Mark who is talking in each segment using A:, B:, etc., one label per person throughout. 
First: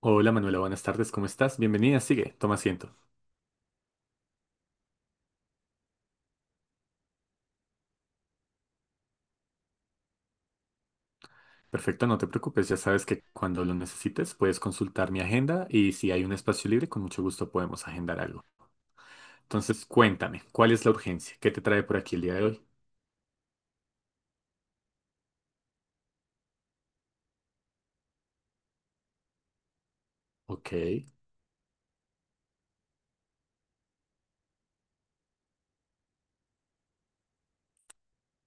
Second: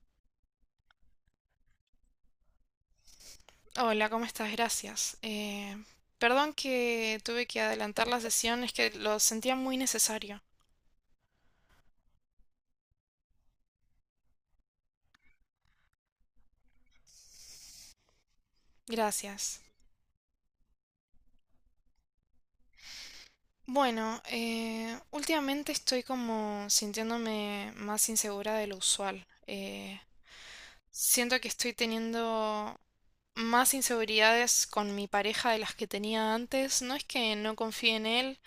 A: Hola Manuela, buenas tardes, ¿cómo estás? Bienvenida, sigue, toma asiento.
B: Hola, ¿cómo estás? Gracias. Perdón que tuve que adelantar la sesión, es que lo sentía muy necesario.
A: Perfecto, no te preocupes, ya sabes que cuando lo necesites puedes consultar mi agenda y si hay un espacio libre, con mucho gusto podemos agendar algo.
B: Gracias.
A: Entonces, cuéntame, ¿cuál es la urgencia? ¿Qué te trae por aquí el día de hoy?
B: Bueno, últimamente estoy como sintiéndome más insegura de lo usual.
A: Ok,
B: Siento que estoy teniendo más inseguridades con mi pareja de las que tenía antes. No es que no confíe en él,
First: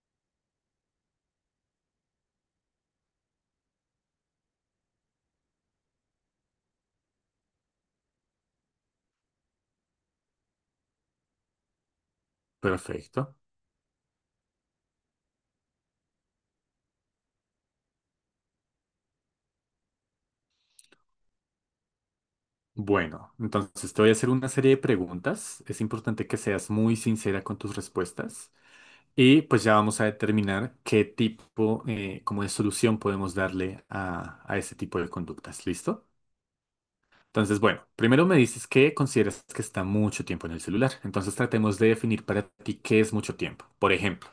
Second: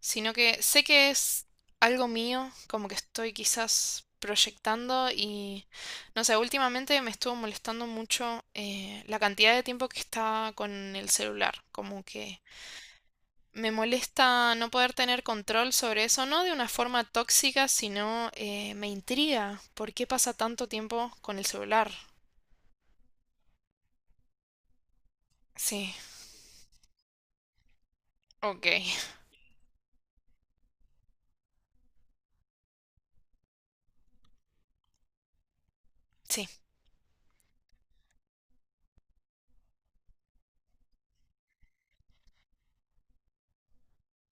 B: sino que sé que es algo mío, como que estoy quizás proyectando y no sé, últimamente me estuvo molestando mucho la cantidad de tiempo que está con el celular, como que
A: perfecto.
B: me molesta no poder tener control sobre eso, no de una forma tóxica, sino me intriga por qué pasa tanto tiempo con el celular.
A: Bueno, entonces te voy a hacer una serie de preguntas. Es
B: Sí.
A: importante que seas muy sincera con tus respuestas
B: Ok,
A: y pues ya vamos a determinar qué tipo, como de solución podemos darle a ese tipo de conductas. ¿Listo?
B: sí,
A: Entonces, bueno, primero me dices que consideras que está mucho tiempo en el celular. Entonces tratemos de definir para ti qué es mucho tiempo. Por ejemplo,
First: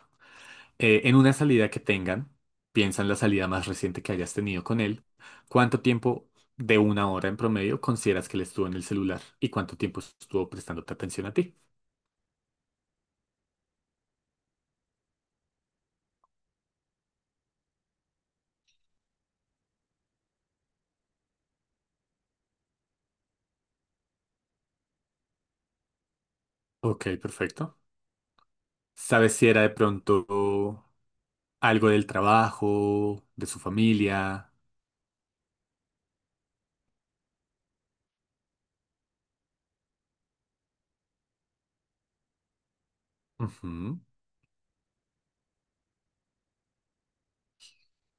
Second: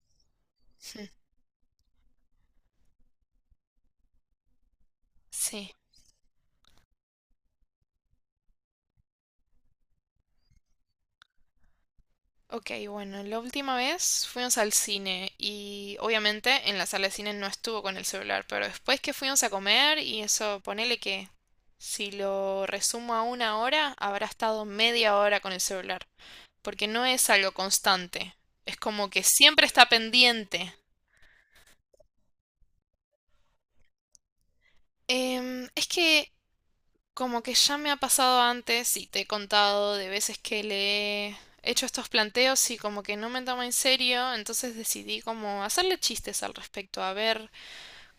A: en una salida que tengan, piensa en la salida más reciente que hayas tenido con él,
B: sí.
A: ¿cuánto tiempo de una hora en promedio consideras que él estuvo en el celular y cuánto tiempo estuvo prestándote atención a ti?
B: Ok, bueno, la última vez fuimos al cine y obviamente en la sala de cine no estuvo con el celular, pero después que fuimos a comer y eso, ponele que si lo resumo a una hora, habrá estado media hora con el celular, porque no
A: Ok,
B: es algo
A: perfecto.
B: constante, es como que
A: ¿Sabes si era
B: siempre
A: de
B: está pendiente.
A: pronto algo del trabajo, de su familia?
B: Es que como que ya me ha pasado antes y te he contado de veces que le he hecho estos planteos y como que no me toma en
A: Ujú.
B: serio, entonces decidí como hacerle chistes al respecto, a ver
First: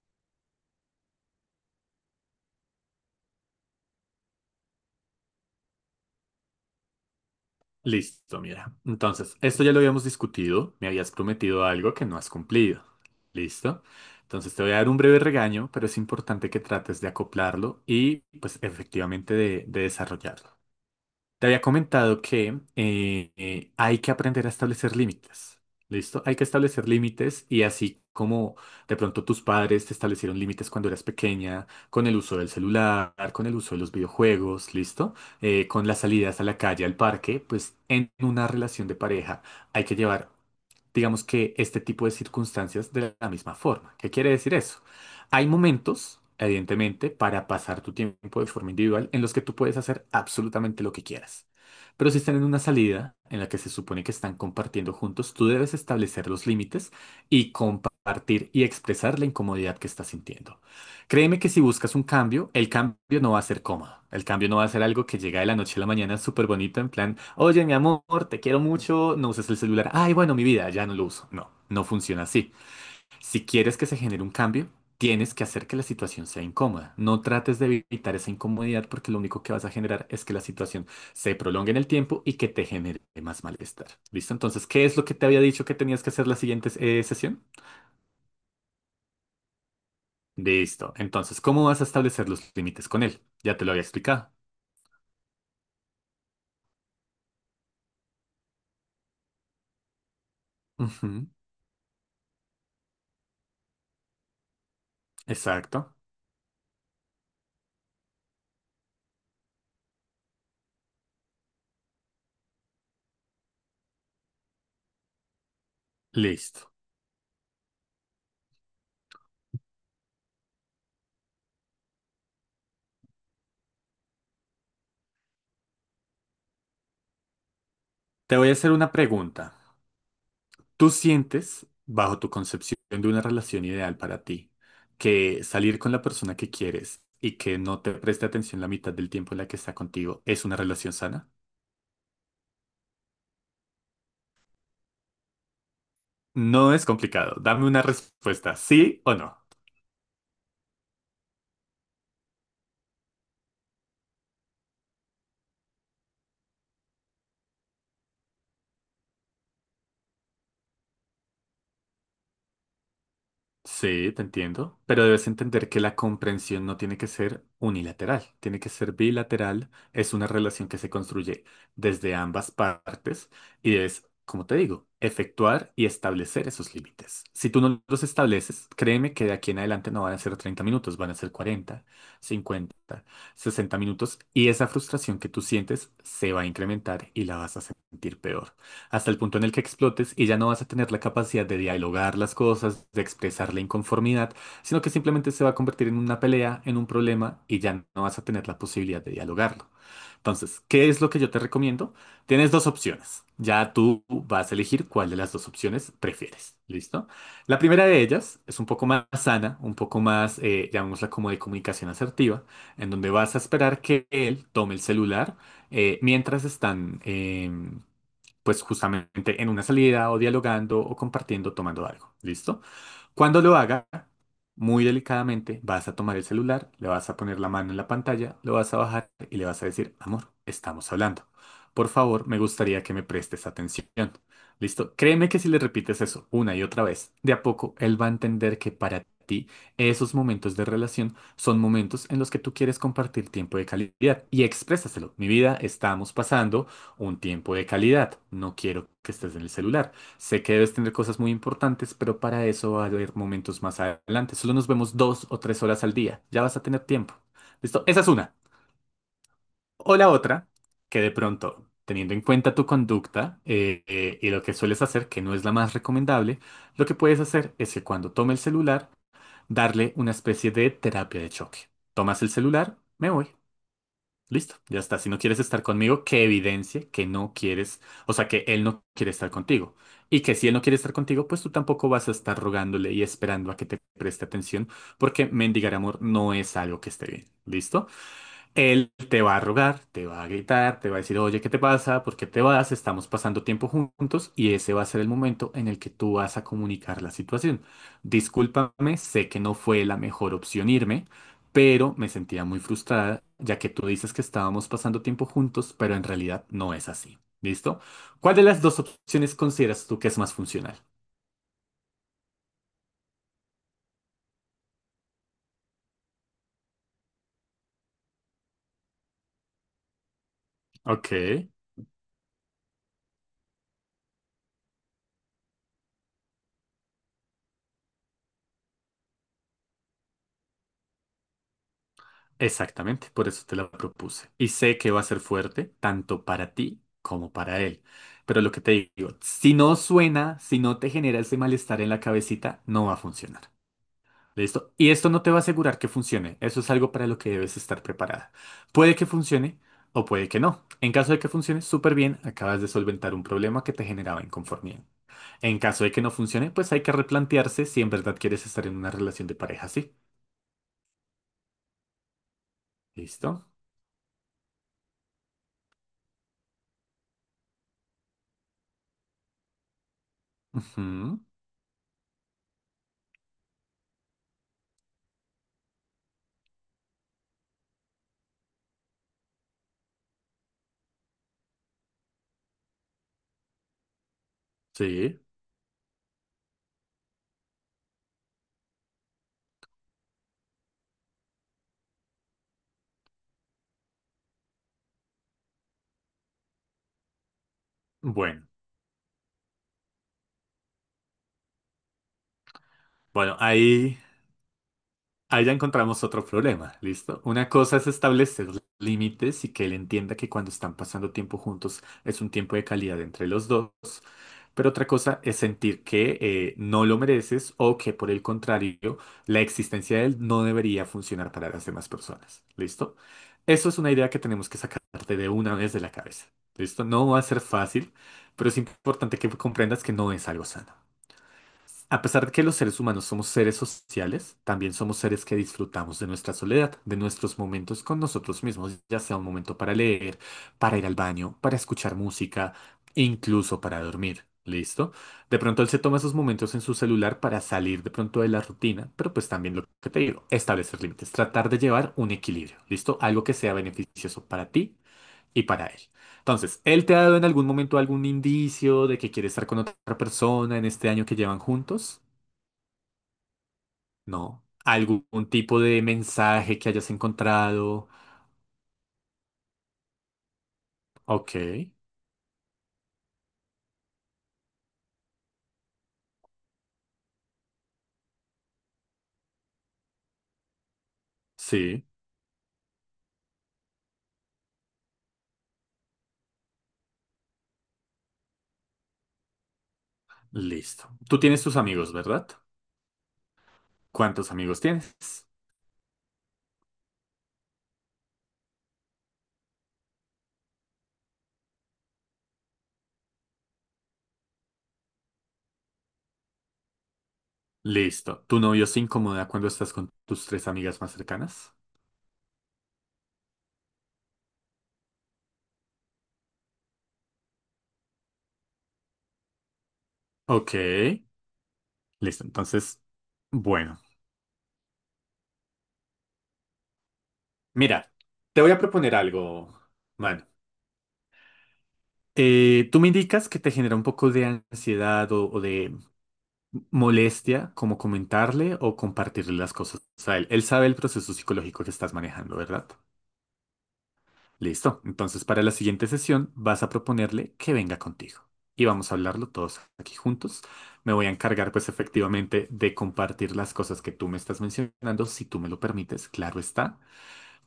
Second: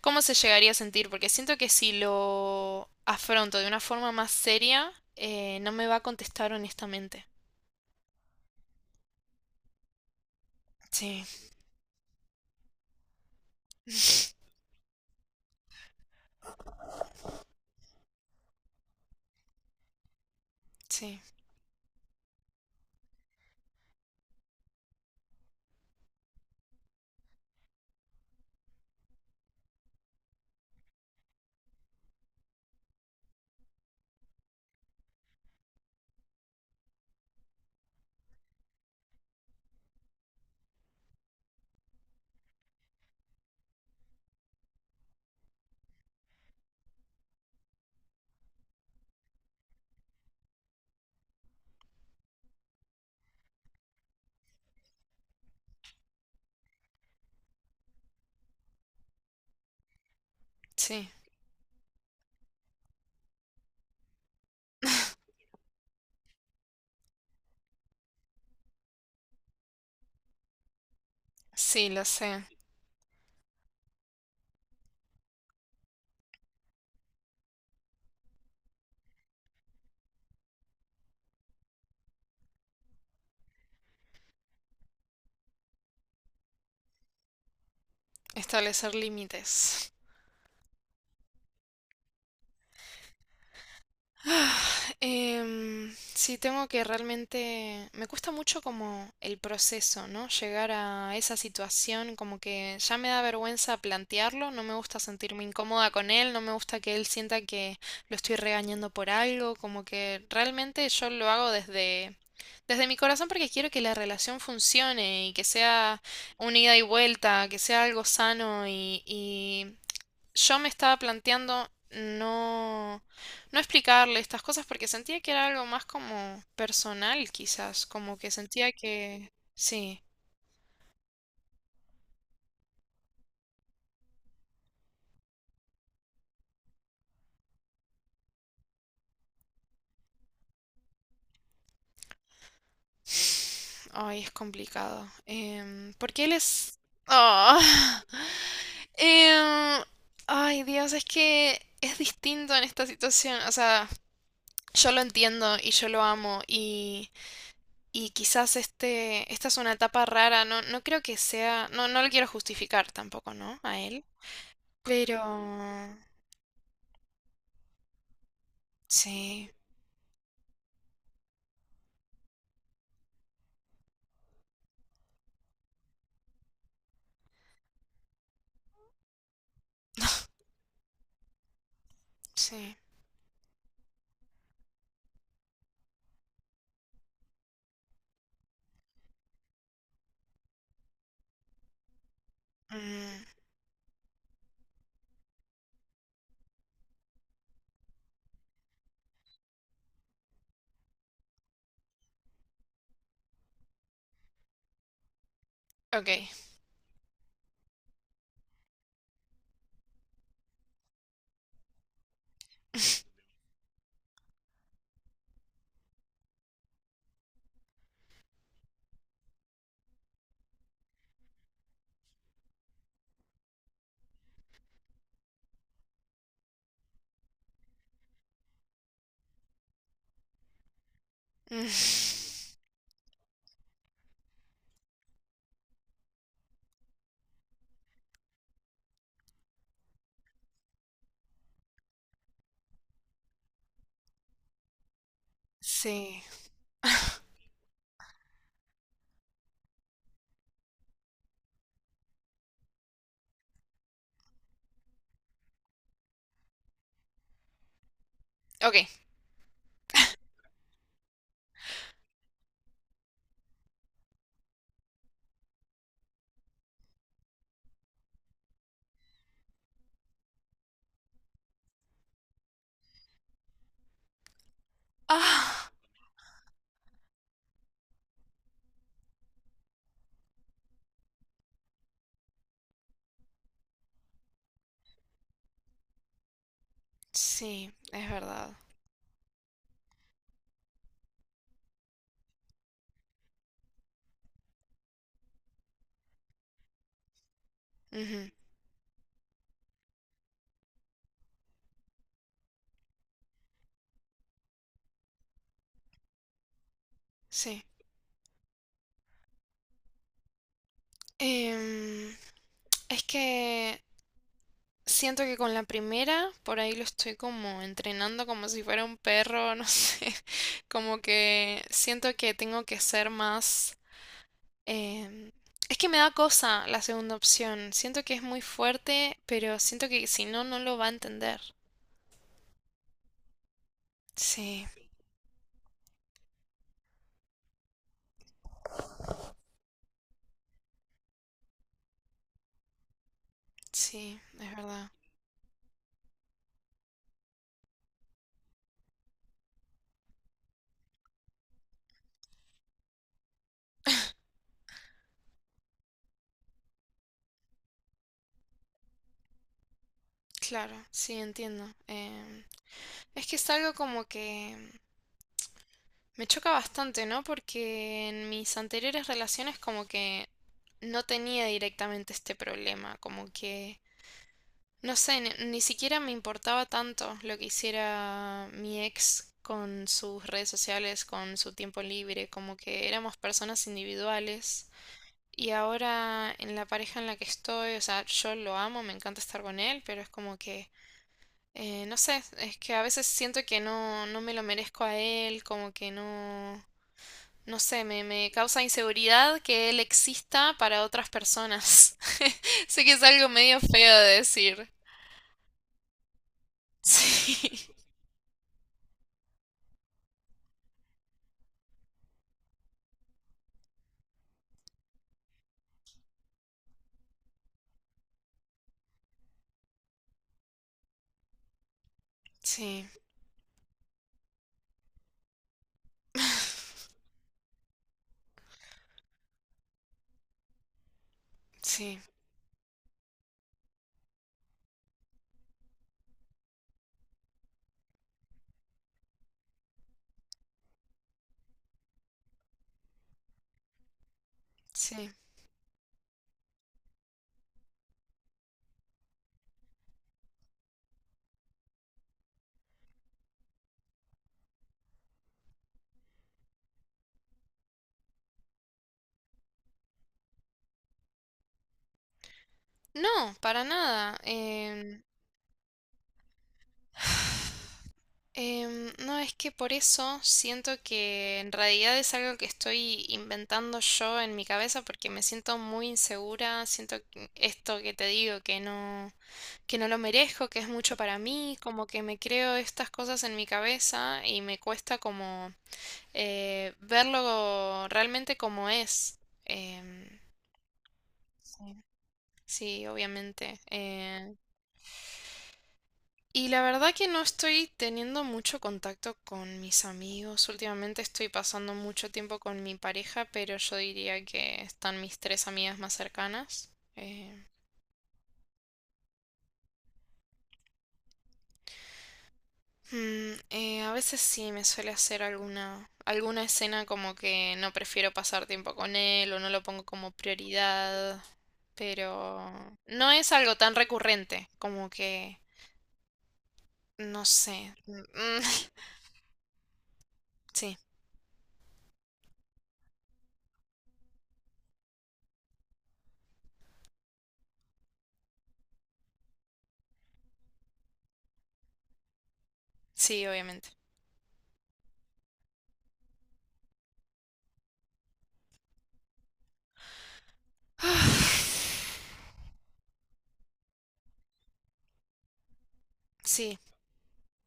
B: cómo se llegaría a sentir, porque siento que si lo afronto de una forma más seria, no me va a contestar honestamente.
A: Listo, mira. Entonces, esto ya lo habíamos discutido. Me habías
B: Sí,
A: prometido algo que no has cumplido. ¿Listo? Entonces te voy a dar un breve regaño, pero es importante que trates de acoplarlo y pues efectivamente de desarrollarlo.
B: sí,
A: Te había comentado que hay que aprender a establecer límites. ¿Listo? Hay que establecer límites y así como de pronto tus padres te establecieron límites cuando eras pequeña, con el uso del celular, con el uso de los videojuegos, ¿listo? Con las salidas a la calle, al parque, pues en una relación de pareja hay que llevar, digamos que este tipo de circunstancias de la misma forma. ¿Qué quiere decir eso? Hay momentos, evidentemente, para pasar tu tiempo de forma individual en los que tú puedes hacer absolutamente lo que quieras. Pero si están en una salida en la que se supone que están compartiendo juntos, tú debes establecer los límites y compartir y expresar la incomodidad que estás sintiendo.
B: sí,
A: Créeme que si buscas un cambio, el cambio no va a ser cómodo. El cambio no va a ser algo que llega de la noche a la mañana súper bonito en plan, oye, mi amor, te quiero mucho, no uses el celular. Ay, bueno, mi vida, ya no lo uso. No, no
B: sí, lo
A: funciona
B: sé.
A: así. Si quieres que se genere un cambio, tienes que hacer que la situación sea incómoda. No trates de evitar esa incomodidad porque lo único que vas a generar es que la situación se prolongue en el tiempo y que te genere más malestar. ¿Listo? Entonces, ¿qué es lo que te había dicho que tenías que hacer la siguiente sesión?
B: Establecer límites.
A: Listo. Entonces, ¿cómo vas a establecer los límites con él? Ya te lo había explicado.
B: Sí, tengo que realmente... Me cuesta mucho como el proceso, ¿no? Llegar a
A: Ujú,
B: esa situación, como que ya me da vergüenza plantearlo, no me gusta sentirme incómoda
A: exacto.
B: con él, no me gusta que él sienta que lo estoy regañando por algo, como que realmente yo lo hago desde... Desde mi corazón porque quiero que la relación funcione y que sea una
A: Listo.
B: ida y vuelta, que sea algo sano y yo me estaba planteando no, no explicarle estas cosas porque sentía que era algo más como personal, quizás, como que
A: Te voy a
B: sentía
A: hacer una
B: que
A: pregunta.
B: sí.
A: ¿Tú sientes, bajo tu concepción de una relación ideal para ti, que salir con la persona que quieres y que no te preste atención la mitad del tiempo en la que está contigo es una relación sana?
B: Ay, es complicado. Porque él
A: No
B: es...
A: es complicado.
B: Ah.
A: Dame una respuesta, sí o no.
B: Em, ay, Dios, es que es distinto en esta situación. O sea, yo lo entiendo y yo lo amo y quizás este, esta es una etapa rara. No, no creo que sea... No, no lo quiero justificar tampoco, ¿no? A él.
A: Sí, te entiendo, pero debes entender que
B: Pero...
A: la comprensión no tiene que ser unilateral, tiene que ser
B: Sí,
A: bilateral, es una relación que se construye desde ambas partes y es, como te digo, efectuar y establecer esos límites. Si tú no los estableces, créeme que de aquí en adelante no van a ser 30 minutos, van a ser 40,
B: sí.
A: 50, 60 minutos y esa frustración que tú sientes se va a incrementar y la vas a sentir peor hasta el punto en el que explotes y ya no vas a tener la capacidad de dialogar las cosas, de
B: Mm,
A: expresar la inconformidad, sino que simplemente se va a convertir en una pelea, en un problema y ya no vas a tener la posibilidad de dialogarlo. Entonces, ¿qué es lo que yo te recomiendo? Tienes dos opciones. Ya tú vas a elegir cuál de las dos opciones
B: ok.
A: prefieres. ¿Listo? La primera de ellas es un poco más sana, un poco más, llamémosla como de comunicación asertiva, en donde vas a esperar que él tome el celular mientras están, pues justamente en una salida o dialogando o compartiendo, tomando algo. ¿Listo? Cuando lo haga, muy delicadamente vas a tomar el celular, le vas a poner la mano en la pantalla, lo vas a bajar y le vas a decir, amor, estamos hablando.
B: Mm,
A: Por favor, me gustaría que me prestes atención. ¿Listo? Créeme que si le repites eso una y otra vez, de a poco él va a entender que para ti esos momentos de relación son momentos en los que tú quieres compartir tiempo de calidad y exprésaselo. Mi vida, estamos
B: sí,
A: pasando un tiempo de calidad. No quiero que estés en el celular. Sé que debes tener cosas muy importantes, pero para eso va a haber momentos más adelante. Solo nos vemos dos o tres horas al día. Ya vas a tener tiempo. ¿Listo? Esa es una.
B: ok.
A: O la otra, que de pronto, teniendo en cuenta tu conducta y lo que sueles hacer, que no es la más recomendable, lo que puedes hacer es que cuando tome el celular, darle una especie de terapia de choque. Tomas el celular, me voy. Listo, ya está. Si no quieres estar
B: Ah,
A: conmigo, que evidencie que no quieres, o sea, que él no quiere estar contigo. Y que si él no quiere estar contigo, pues tú tampoco vas a estar rogándole y esperando a que te preste atención, porque mendigar amor no es algo que esté bien.
B: sí,
A: ¿Listo?
B: es verdad.
A: Él te va a rogar, te va a gritar, te va a decir, oye, ¿qué te pasa? ¿Por qué te vas? Estamos pasando tiempo juntos y ese va a ser el momento en el que tú vas a comunicar la situación.
B: Ujú,
A: Discúlpame, sé que no fue la mejor opción irme, pero me sentía muy frustrada, ya que tú dices que estábamos pasando tiempo juntos, pero en realidad no es así.
B: sí.
A: ¿Listo? ¿Cuál de las dos opciones consideras tú que es más funcional?
B: Em, es que siento que con la primera, por ahí lo estoy como entrenando como si fuera un perro, no sé. Como
A: Ok.
B: que siento que tengo que ser más... Em, es que me da cosa la segunda opción. Siento que es muy fuerte, pero siento que si no, no lo va a entender.
A: Exactamente, por eso te la propuse. Y
B: Sí,
A: sé que va a ser fuerte, tanto para ti como para él. Pero lo que te digo, si no suena, si no te genera ese malestar en la cabecita, no va a funcionar.
B: sí, es
A: ¿Listo? Y
B: verdad.
A: esto no te va a asegurar que funcione. Eso es algo para lo que debes estar preparada. Puede que funcione o puede que no. En caso de que funcione, súper bien, acabas de solventar un problema que te generaba inconformidad. En caso de que no funcione, pues hay que replantearse si en verdad quieres estar en una relación de pareja así.
B: Claro, sí, entiendo. Es
A: ¿Listo?
B: que es algo como que me choca bastante, ¿no? Porque en mis anteriores relaciones como que no
A: Ujú,
B: tenía directamente este problema, como que no sé, ni, ni siquiera me importaba tanto lo que hiciera mi ex con sus redes sociales, con su tiempo libre, como que éramos personas individuales.
A: sí.
B: Y ahora en la pareja en la que estoy, o sea, yo lo amo, me encanta estar con él, pero es como que, no sé, es que a veces siento que no, no me lo merezco a él, como que no, no sé, me
A: Bueno.
B: causa inseguridad que él exista para otras personas. Sé que es algo
A: Bueno,
B: medio feo
A: ahí,
B: de decir.
A: ahí ya encontramos otro problema, ¿listo? Una
B: Sí.
A: cosa es establecer límites y que él entienda que cuando están pasando tiempo juntos es un tiempo de calidad entre los dos, pero otra cosa es sentir que no lo mereces o que por el contrario, la existencia de él no debería funcionar para las demás personas,
B: Sí,
A: ¿listo? Eso es una idea que tenemos que sacarte de una vez de la cabeza, ¿listo? No va a ser fácil, pero es importante que comprendas que no es algo sano.
B: sí,
A: A pesar de que los seres humanos somos seres sociales, también somos seres que disfrutamos de nuestra soledad, de nuestros momentos con nosotros mismos, ya sea un momento para leer, para ir al baño, para escuchar música, e incluso para dormir. ¿Listo?
B: sí.
A: De pronto él se toma esos momentos en su celular para salir de pronto de la rutina, pero pues también lo que te digo, establecer límites, tratar de llevar un equilibrio, ¿listo? Algo que sea beneficioso para ti y para él. Entonces, ¿él te ha dado en algún momento algún indicio de que quiere estar con otra persona en este año que llevan juntos?
B: No, para nada.
A: No. ¿Algún tipo de mensaje que hayas encontrado?
B: No, es que por eso siento
A: Ok,
B: que en realidad es algo que estoy inventando yo en mi cabeza porque me siento muy insegura, siento que esto que te digo que no lo merezco, que es mucho para mí,
A: sí,
B: como que me creo estas cosas en mi cabeza y me cuesta como verlo realmente como es. Em,
A: listo. Tú tienes tus
B: sí,
A: amigos, ¿verdad?
B: sí, obviamente.
A: ¿Cuántos amigos tienes?
B: Y la verdad que no estoy teniendo mucho contacto con mis amigos. Últimamente estoy pasando mucho tiempo con mi pareja, pero yo diría que están mis tres amigas más cercanas. Eh,
A: Listo. ¿Tu novio se incomoda cuando estás con tus tres amigas más cercanas?
B: mm, a veces sí me suele hacer alguna, alguna escena como que no prefiero pasar tiempo con él o no lo pongo como
A: Ok,
B: prioridad,
A: listo.
B: pero
A: Entonces,
B: no es algo tan
A: bueno.
B: recurrente como que, no sé.
A: Mira,
B: Mm.
A: te voy a proponer algo, mano.
B: Sí,
A: Tú me indicas que te genera un poco de ansiedad o de molestia como comentarle o compartirle las cosas a él. Él sabe el proceso psicológico que estás manejando, ¿verdad?
B: sí, obviamente.
A: Listo. Entonces, para la siguiente sesión vas a proponerle que venga contigo. Y vamos a hablarlo todos aquí juntos. Me voy a encargar, pues, efectivamente, de compartir las cosas que tú me estás mencionando, si tú me lo permites, claro
B: Sí,
A: está.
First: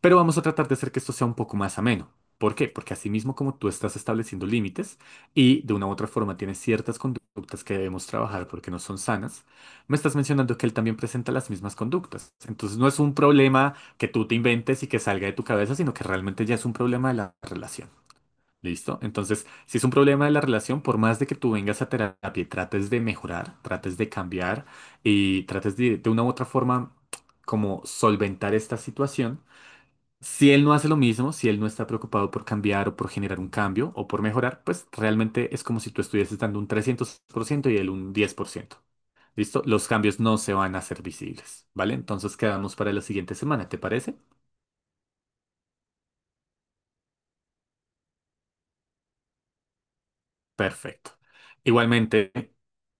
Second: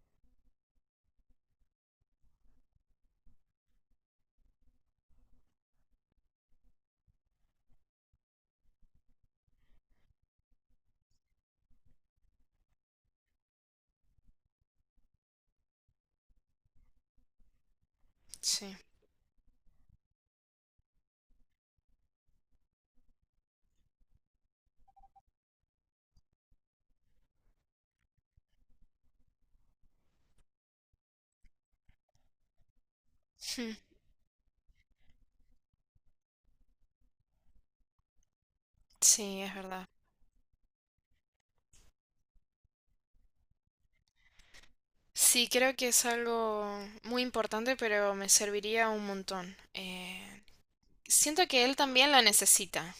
A: Pero vamos a tratar de hacer que esto sea un poco más ameno. ¿Por qué? Porque así mismo como tú estás estableciendo límites y de una u otra forma tienes ciertas conductas que debemos trabajar porque no son sanas, me estás mencionando que él también presenta las mismas conductas. Entonces no es un problema que tú te inventes y que salga de tu cabeza, sino que realmente ya es un problema de la relación.
B: sí,
A: ¿Listo? Entonces, si es un problema de la relación, por más de que tú vengas a terapia y trates de mejorar, trates de cambiar y trates de una u otra forma como solventar esta situación, si él no hace lo mismo, si él no está preocupado por cambiar o por generar un
B: mm,
A: cambio o por mejorar, pues realmente es como si tú estuvieses dando un 300 por ciento y él un 10 por ciento.
B: sí, es
A: ¿Listo?
B: verdad.
A: Los cambios no se van a hacer visibles, ¿vale? Entonces quedamos para la siguiente semana, ¿te parece?
B: Sí, creo que es algo muy importante, pero me serviría un montón.
A: Perfecto.
B: Siento que él también la
A: Igualmente,
B: necesita.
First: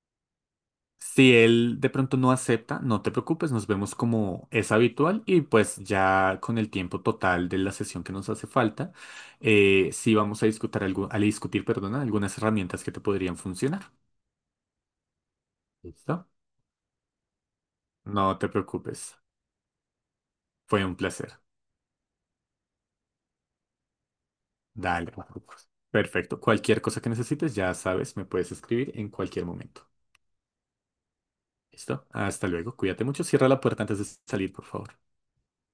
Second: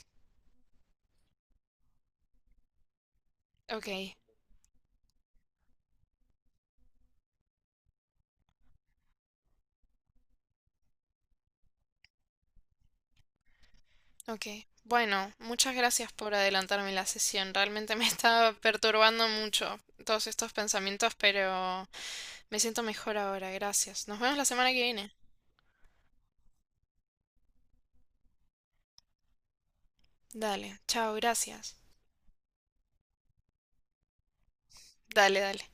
A: si él de pronto no acepta, no te preocupes, nos
B: Ok,
A: vemos como es habitual y pues ya con el tiempo total de la sesión que nos hace falta, sí vamos a discutir, algo, a discutir, perdona, algunas herramientas que te podrían funcionar.
B: ok. Bueno, muchas gracias
A: ¿Listo?
B: por adelantarme la sesión. Realmente me
A: No te
B: estaba
A: preocupes.
B: perturbando mucho todos estos
A: Fue un
B: pensamientos,
A: placer.
B: pero me siento mejor ahora. Gracias. Nos vemos la semana que viene.
A: Dale, Marcos. Perfecto. Cualquier cosa que necesites, ya sabes, me puedes escribir en cualquier momento.
B: Dale, chao, gracias.
A: ¿Listo? Hasta luego. Cuídate mucho. Cierra la puerta antes de salir, por favor.
B: Dale, dale.